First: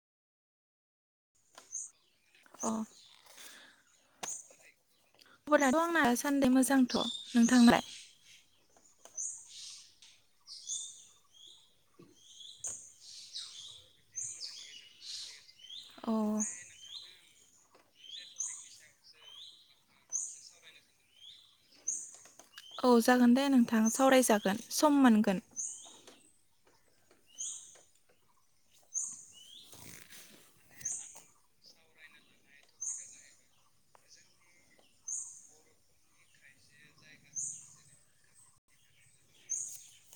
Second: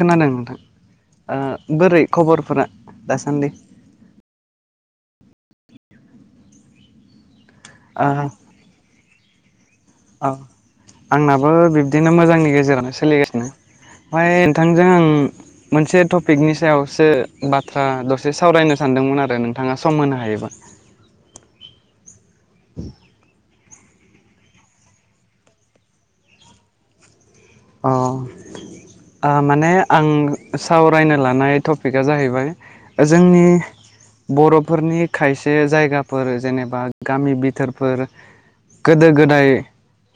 खोनादों नोंथां ओ बोरै अ खबरफोरा दासान्दै खबराथ' आंना दासान्दों मोजांथ' नोंथांनालाय आ आंनाबो बिब्दिनो मोजांनि गेजेरनो सोलिगासिनो ओमफ्राय नोंथांजों आं मोनसे अ टपिकनि सायावसो बाथ्रा दसे सावरायनो सानदोंमोन आरो नोंथाङा सम होनो हायोबा [inaudible] औ जागोन दे नोंथां सावरायजागोन सम मोनगोन अ ओ माने आं सावरायनो लानाय टपिकआ जाहैबाय जोंनि बर'फोरनि खायसे जायगाफोर जेनेबा गामि बिथोरफोर गोदो गोदाय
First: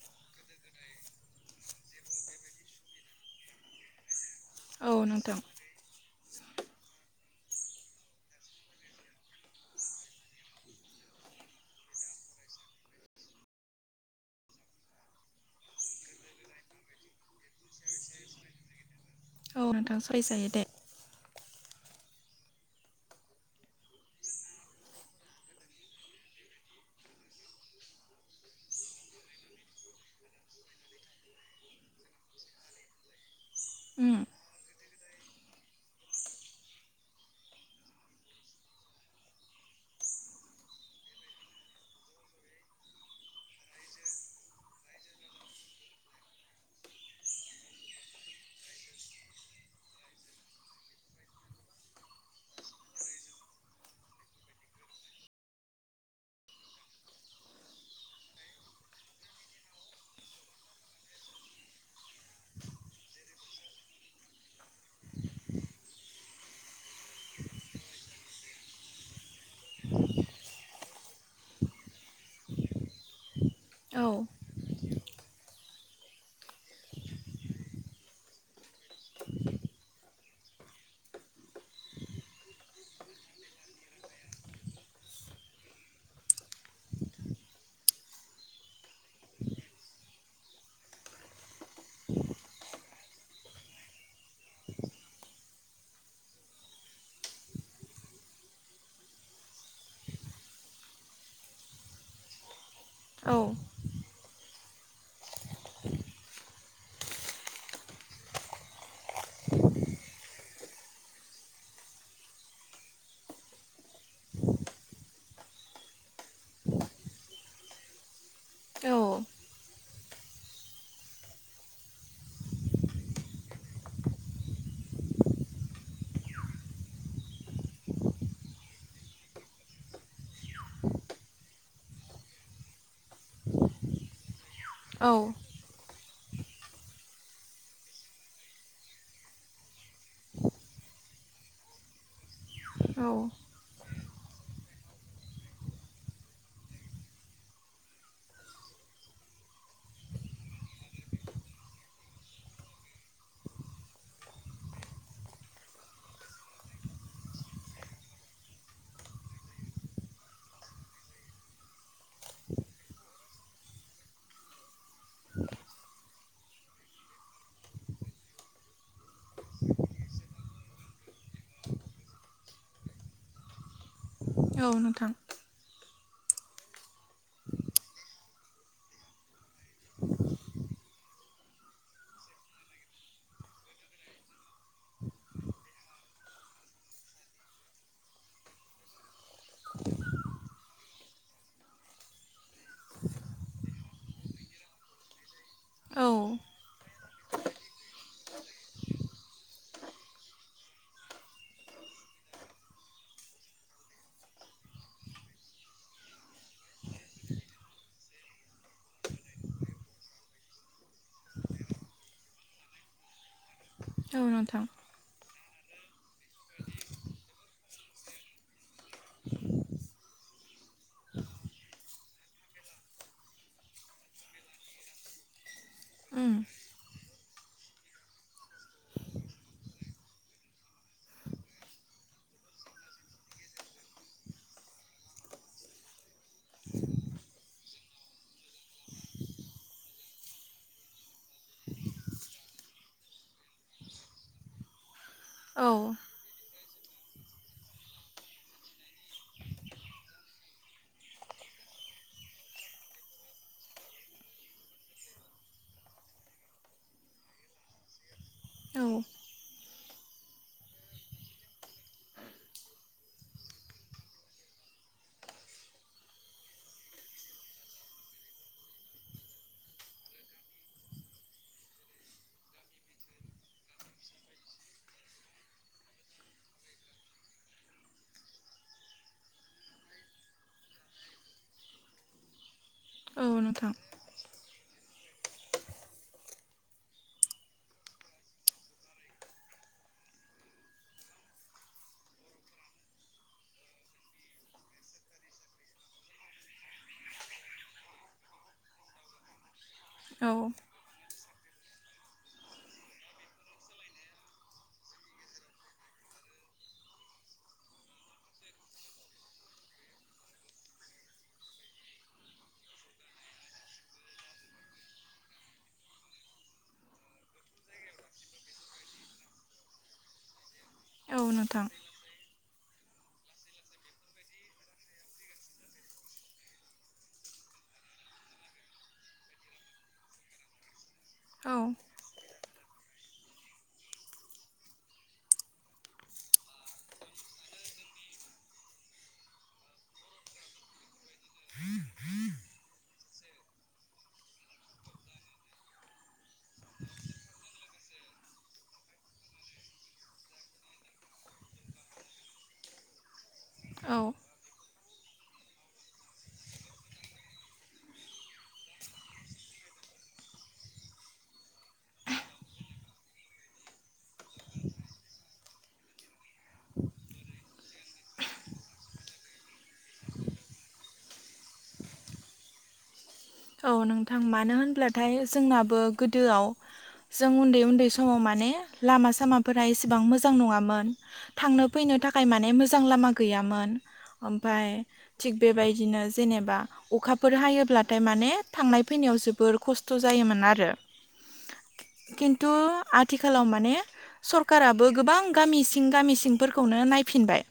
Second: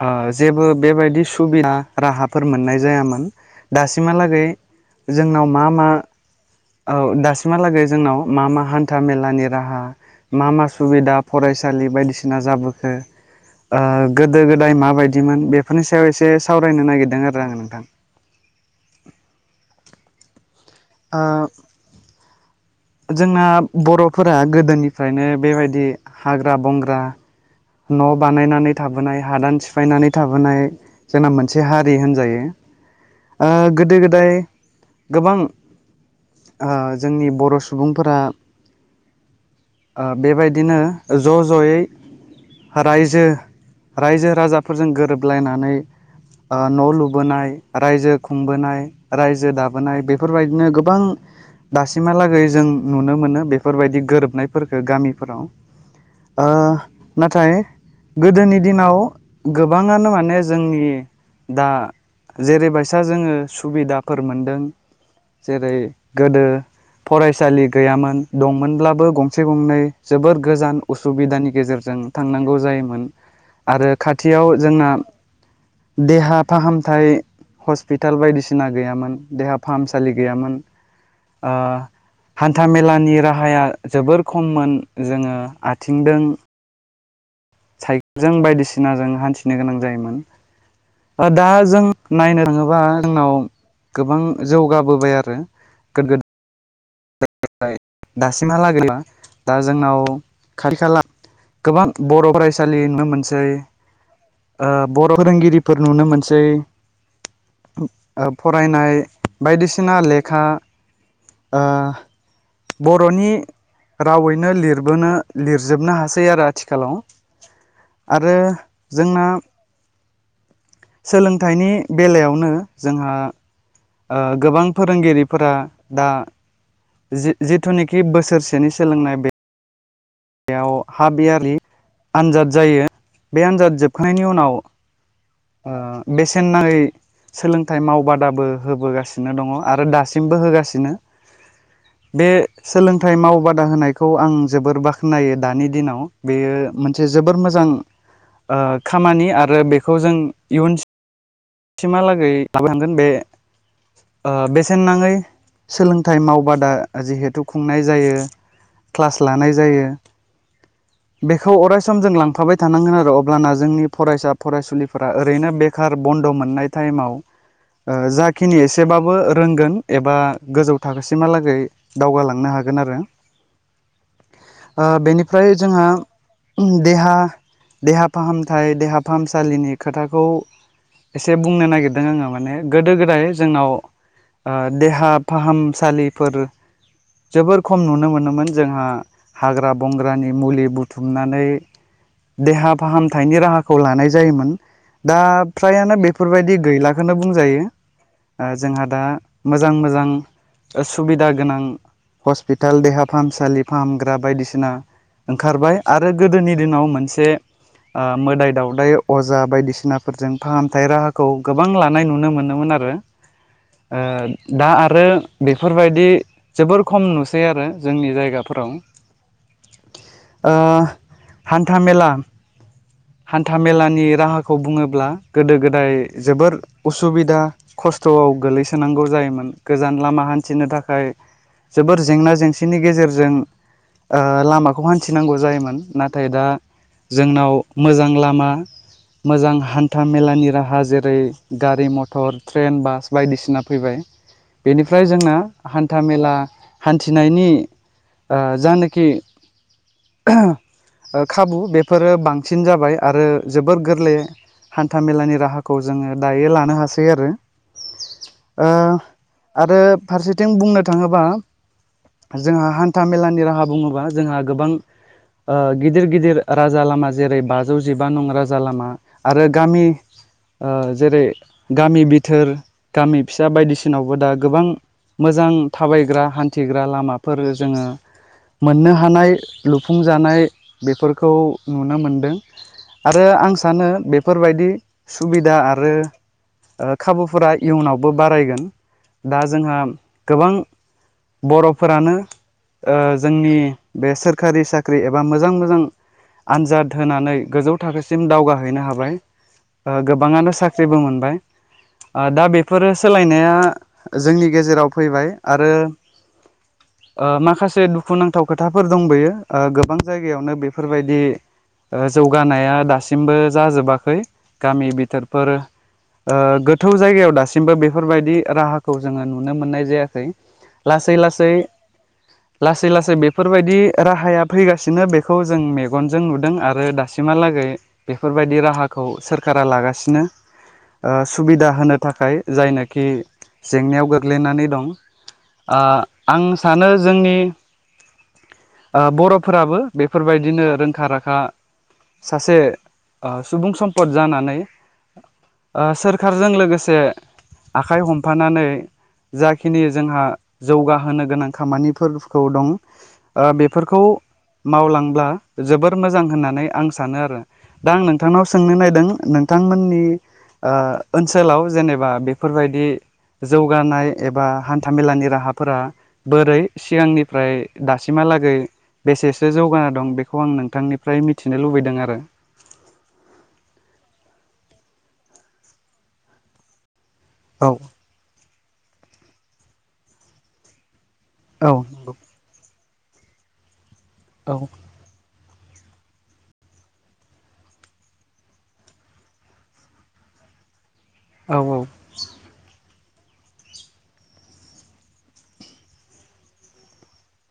ओ जेबो बेबायदि सुबिदा राहाफोर मोननाय जायामोन दासिमहालागै औ नोंथां जोंनाव मा मा औ दासिमहालागै जोंनाव मा मा हान्था मेलानि राहा मा मा सुबिदा फरायसालि बायदिसिना जाबोखो गोदाय मा बायदिमोन बेफोरनि सायाव एसे साव रायनो नागिरदों आरो आं नोंथां औ नोंथां सावराय जायो दे ओ जोंना बर'फोरा गोदोनिफ्रायनो बेबायदि हाग्रा बंग्रा न' बानायनानै थाबोनाय हादान सिफायनानै थाबोनाय जोंना मोनसे हारि होनजायो ओ गोदो उम गोदाय गोबां ओ जोंनि बर' सुबुंफोरा ओ बेबायदिनो ज' ज'यै रायजो रायजो राजाफोरजों गोरोबलायनानै ओ न' लुबोनाय, रायजो खुंबोनाय, रायजो दाबोनाय, बेफोरबायदिनो गोबां दासिमहालागै जों नुनो मोनो बेफोरबायदि गोरोबनायफोरखो गामिफोराव। ओ नाथाय गोदोनि दिनाव गोबाङानो माने जोंनि दा जेरैबायसा जोङो सुबिदाफोर मोनदों जेरै गोदो फरायसालि गैयामोन, दंमोनब्लाबो गंसे गंनै जोबोद गोजान उसुबिदानि गेजेरजों थांनांगौ जायोमोन आरो औ खाथियाव जोंना देहा फाहामथाय हस्पिटाल बायदिसिना गैयामोन, देहा फाहामसालि गैयामोन। ओ हान्थाायमेलानि राहाया जोबोर खममोन जोङो आथिंदों साइ [inaudible] जों बायदिसिनाजों हान्थिनो गोनां जायोमोन। ओ दा जों नायनो थाङोबा जोंनाव गोबां जौगाबोबाय आरो गोदो दासिमहालागै दा जोंनाव खाथि खाला गोबां बर' फरायसालि नुनो औ मोनसै। ओ बर' फोरोंगिरिफोर नुनो मोनसै। फरायनाय बायदिसिना लेखा ओ बर'नि रावैनो लिरबोनो लिरजोबनो हासै आरो आथिखालाव। आ रो औ जोंना सोलोंथाइनि बेलायावनो जोंहा गोबां फोरोंगिरिफोरा दा जि-जिथुनिखि बोसोरसेनि सोलोंनाय, बे याव हाबयारलि आनजाद जायो। बे आनजाद जोबखांनायनि उनाव औ आ बेसेन नाङै सोलोंथाइ मावबादाबो होबोगासिनो दङ आरो दासिमबो होगासिनो। बे औ सोलोंथाइ मावबादा होनाय खौ आं जोबोर बाख्नायो दानि दिनाव। बेयो मोनसे जोबोर मोजां औ खामानि आरो बेखौ जों इयुन सिमहालागै लाबोलांगोन बे ओ बेसेन नाङै सोलोंथाइ मावबादा जिहेथु खुंनाय जायो। क्लास लानाय जायो। बेखौ अरायसम जों लांफाबाय थानांगोन आरो अब्लाना जोंनि फरायसा फरायसुलि फोरा ओरैनो बेखार बन्द' मोननाय टाइमाव ओ जाखिनि एसेबाबो रोंगोन एबा गोजौ थाखोसिमहालागै दावगालांनो हा हागोन आरो। औ ओ नोंथां बेनिफ्राय जोंहा देहा देहा फाहामथाय देहा फाहामसालिनि खोथाखौ एसे बुंनो नागिरदों आङो माने गोदो गोदाय जोंनाव ओ देहा फाहामसालिफोर जोबोर खम नुनो मोनोमोन जोंहा हाग्रा बंग्रानि मुलि बुथुमनानै देहा फाहामथायनि राहाखौ लानाय जायोमोन। दा फ्रायानो औ बेफोरबादि गैला खोनो बुंजायो। ओ जोंहा दा मोजां मोजां सुबिदा गोनां हस्पिताल देहा फाहामसालि फाहामग्रा बायदिसिना ओंखारबाय आरो गोदोनि दिनाव मोनसे ओ मोदाय दावदाय अज जा बायदिसिनाफोरजों फाहामथाय राहाखौ गोबां लानाय नुनो मोनोमोन आरो। ओ औ नोंथां दा आरो बेफोरबायदि जोबोर खम नुसै आरो जोंनि जायगाफोराव। ओ हान्था मेला हान्था मेलानि राहाखौ बुङोब्ला गोदो गोदाय उम जोबोर उसुबिदा खस्थआव गोलैसोनांगौ जायोमोन गोजान लामा हान्थिनो थाखाय जोबोर जेंना जेंसिनि गेजेरजों ओ लामाखौ हान्थिनांगौ जायोमोन नाथाय दा जोंनाव मोजां लामा मोजां हान्था मेलानि राहा जेरै गारि मथर ट्रेन बास बायदिसिना फैबाय। बेनिफ्राय जोंना औ हान्था मेला हान्थिनायनि ओ जानाखि ओहो खाबु बेफोरो बांसिन जाबाय आरो जो जोबोर गोरलै हान्था मेलानि राहाखौ जोङो दायो लानो हासै आरो। ओ औ आरो फारसेथिं बुंनो थाङोबा जोंहा हान्था मेलानि राहा बुङोबा जोंहा गोबां ओ गिदिर गिदिर राजा लामा जेरै बाजौ जिबा नं राजा जा लामा आरो गामि ओ जेरै गामि बिथोर गामि फिसा बायदिसिनावबो दा गोबां मोजां थाबायग्रा हान्थिग्रा लामाफोर जोङो मोननो हानाय लुफुंजानाय बेफोरखौ नुनो मोनदों। आरो औ आं नोंथां सानो बेफोरबायदि सुबिदा आरो ओ खाबुफोरा इयुनावबो बारायगोन दा जोंहा गोबां बर'फोरानो ओ जोंनि बे सोरखारि साख्रि एबा मोजां मोजां आनजाद होनानै गोजौ थाखोसिम दावगाहैनो हाबाय औ गोबाङानो साख्रिबो मोनबाय। आ दा बेफोरो सोलायनाया जोंनि गेजेराव फैबाय आरो [inaudible] ओ माखासे दुखुनांथाव खोथाफोर दंबोयो गोबां जायगायावनो बेफोरबायदि ओ जौगानाया दासिमबो जाजोबाखै गामि बिथोरफोर ओ गोथौ जायगायाव दासिमबो बेफोरबायदि राहाखौ जोङो नुनो मोननाय जायाखै। लासै औ लासै नोंथां लासै लासै बेफोरबायदि राहाया फैगासिनो बेखौ जों मेगनजों नुदों आरो दासिम सिमहालागै बेफोरबायदि राहाखौ सोरखारा लागासिनो। ओ औ सुबिदा होनो थाखाय जायनोखि जेंनायाव गोग्लैनानै दं। आ आं सानो जोंनि ओ बरफोराबो बेफोरबायदिनो रोंखा राखा सासे ओ सुबुं सम्पद जानानै ओ सोरखारजों लोगोसे आखाइ हमफानानै जाखिनि जोंहा जौगाहोनो गोनां खामानिफोरखौ दं। बो बेफोरखौ औ मावलांब्ला जोबोर मोजां होननानै आं सानो आरो दा आं नोंथांनाव सोंनो नायदों नोंथांमोननि ओ ओनसोलाव जेनेबा बेफोरबायदि जौगानाय एबा हान्थामेलानि राहाफोरा बोरै सिगांनिफ्राय दासिमा लागै बेसेसो जौगाना दं बेखौ आं नोंथांनिफ्राय मि [unintelligible] मिथिनो लुबैदों आरो। औ नोंथां मानो होनब्लाथाय जोंनाबो गोदोआव जों उन्दै औ उन्दै समाव माने लामा सामाफोरा एसेबां मोजां नङामोन। थांनो औ फैनो नंगौ थाखाय माने मोजां लामा गैयामोन औ ओमफाय थिग बेबायदिनो जेनेबा अखाफोर हायोब्ला थाय माने थांनाय फैनायाव जोबोर खस्थ' जायोमोन आरो। औ औ खिन्थु आथिखालाव माने सरखाराबो गोबां गामि सिं गामि सिंफोरखौनो नायफिनबाय।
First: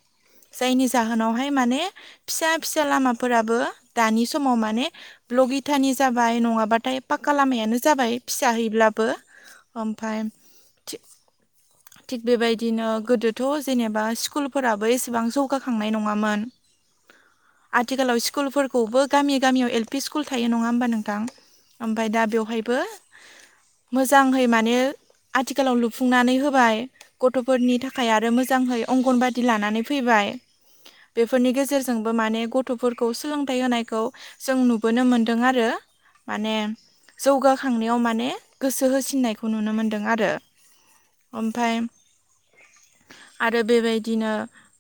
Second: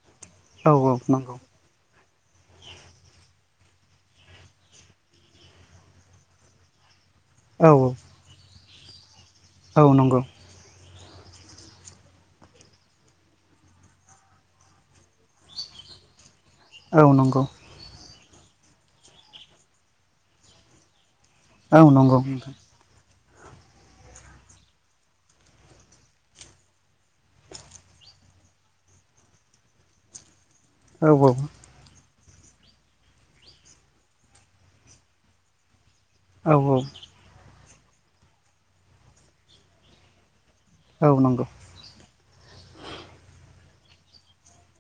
औ जायनि नंगौ जाहोनावहाय माने फिसा फिसा लामाफोराबो दानि समाव माने ब्लगिथानि जाबाय नङाबाथाय पाक्का औ लामायानो जाबाय फिसा हैब्लाबो औ ओमफाय नंगौ थि थिग बेबायदिनो गोदोथ' जेनेबा स्कुलफोराबो एसेबां जौगाखांनाय नङामोन। औ नंगौ आथिखालाव स्कुलफोरखौबो गामि गामियाव एल पि स्कुल थायो नङा होमबा नोंथां ओमफाय दा बेवहायबो लांदां मोजांहै मानो आथिखालाव लुफुंनानै होबाय गथ'फोरनि थाखाय आरो मोजांहै अंगनबादि लानानै फैबाय औ बेफोरनि गेजेरजोंबो माने गथ'फोरखौ सोलोंथाइ होनायखौ जों नु बोनो मोन्दों आरो औ माने जौगा खांनायाव माने गोसो होसिननायखौ नुनो मोन्दों आरो औ नंगौ ओमफाय आरो बेबायदिनो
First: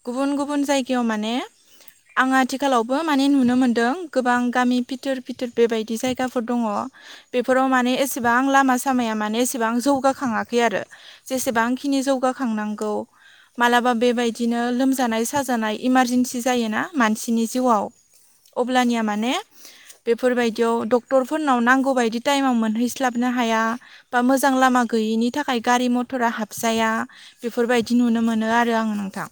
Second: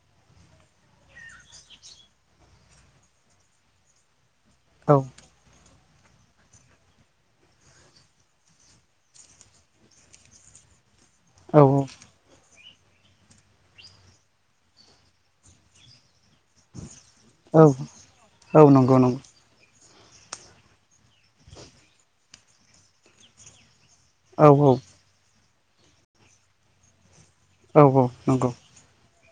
गुबुन गुबुन जायगायाव माने आं आथिखालावबो माने नुनो मोनदों गोबां गामि औ फिथोर फिथोर बेबाय बिदि जायगाफोर दङ बेफोराव माने एसेबां लामा सामाया माने एसेबां जौगाखाङाखै आरो औ जेसेबांंखिनि जौगाखांनां गौ मालाबा बेबायदिनो लोमजानाय साजानाय इमारजेन्सि जायोना मानसिनि औ जिउआव औ नंगौ अब्लानिया नंगौ माने बेफोरबायदियाव डक्टरफोरनाव नांगौ बायदि टाइमाव मोनहैस्लाबनो हाया बा औ मोजां लामा गैयिनि थाखाय गारि मथरा हाबजाया औ बेफोरबायदि नुनो मोनो नंगौ आरो आङो नोंथां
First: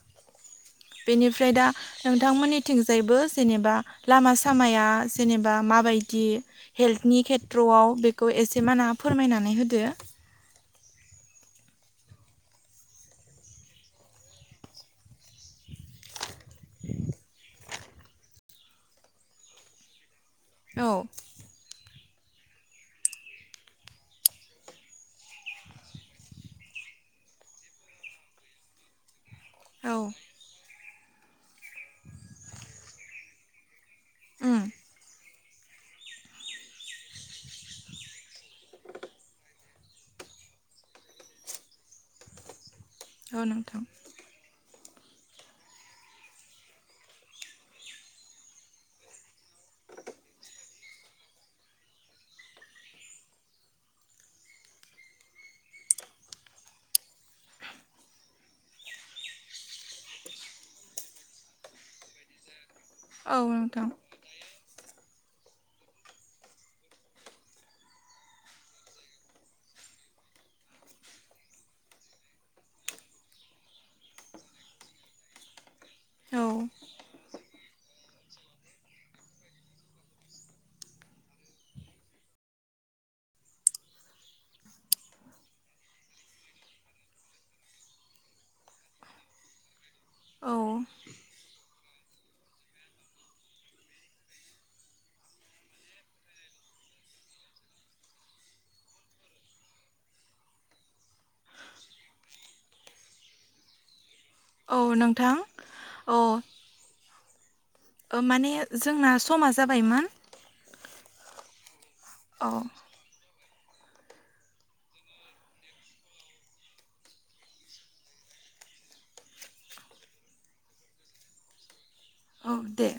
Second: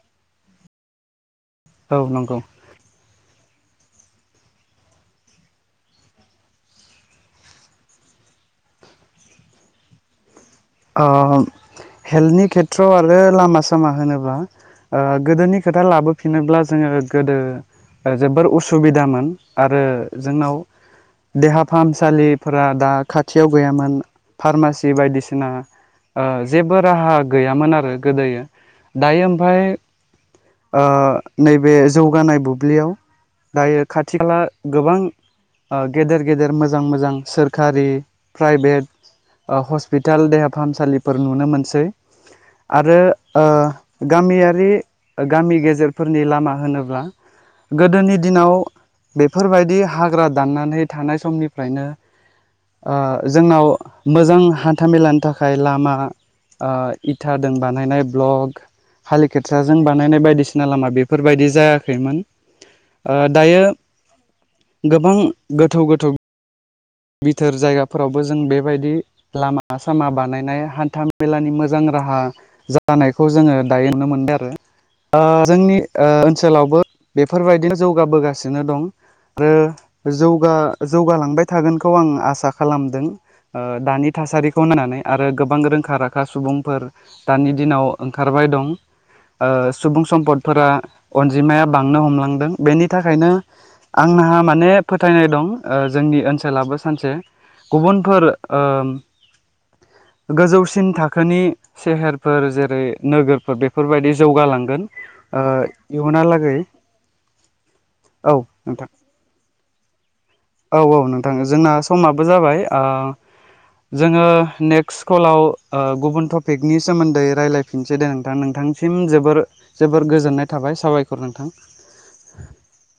बेनि फ्राय दा औ नंगौ नोंथांमोननिथिंजायबो जेनेबा लामा सामाया जेनेबा माबायदि हेल्थनि खेथ्र'आव बेखौ एसे माना फोरमायनानै होदो आ हेल्थनि खेथ्र'आव आरो लामा सामा होनोबा ओ गोदोनि खोथा लाबोफिनोब्ला जोङो गोदो जोबोर उसुबिदामोन आरो जोंनाव औ देहा फाहामसालिफोरा दा खाथियाव गैयामोन फारमासि बायदिसि ना ओ जेबो राहा गैयामोन आरो गोदोयो दायो ओमफाय औ ओ नैबे जौगानाय बुब्लियाव दायो खाथि खाला उम गोबां गेदेर गेदेर मोजां मोजां सोरखारि प्राइभेट हसप पिटाल देहा फाहामसालिफोर नुनो मोनसै आरो औ ओ नोंथां गामिया थिं गामि गेजेरफोरनि लामा होनोबा गोदोनि दिनाव बेफोरबायदि हाग्रा दाननानै थानाय समनिफ्रायनो ओ जोंनाव मोजां हान्थामेलानि थाखाय लामा ओ इथादों बानायनाय ब्लग हालि खेथ्राजों बानायनाय बायदिसिना लामा बेफोरबायदि जायाखैमोन ओ औ दायो नोंथां गोबां गोथौ गोथौ बिथोर जायगाफोरावबो जों बेबायदि लामा सामा बानायनाय हान्था मेलानि मोजां राहा जानायखौ जोङो दायो नुनो मोनदों आरो ओ जोंनि ओ औ ओनसोलावबो बेफोरबायदिनो जौगाबोगासिनो दं आरो जौगालांबाय थागोनखौ आं आसा खालामदों ओ दानि थासारिखौ नायनानै आरो गोबां रोंखा राखा सुबुंफोर दानि दिनाव ओंखारबाय दं ओ सुबुं औ सम्पदफोरा अनजिमाया बांनो हमलांदों बेनि थाखायनो आंहा माने फोथायनाय दं जोंनि ओनसोल ओनसोलाबो सानसे गुबुनफोर गोजौसिन थाखोनि सेहेरफोर जेरै नोगोरफोर बेफोरबायदि औ जौगालांगोन नोंथां ओ औ इयुनहालागै माने जोंना समा जाबायमोन। ओं जोंना समाबो जाबाय औ ओ जोङो नेक्स्ट कलाव गुबुन टपिकनि सोमोन्दै रायज्लायफिनसै दे नोंथां नोंथांनि सिम जोबोर जोबोर गोजोननाय थाबाय साबायखर नोंथां। औ दे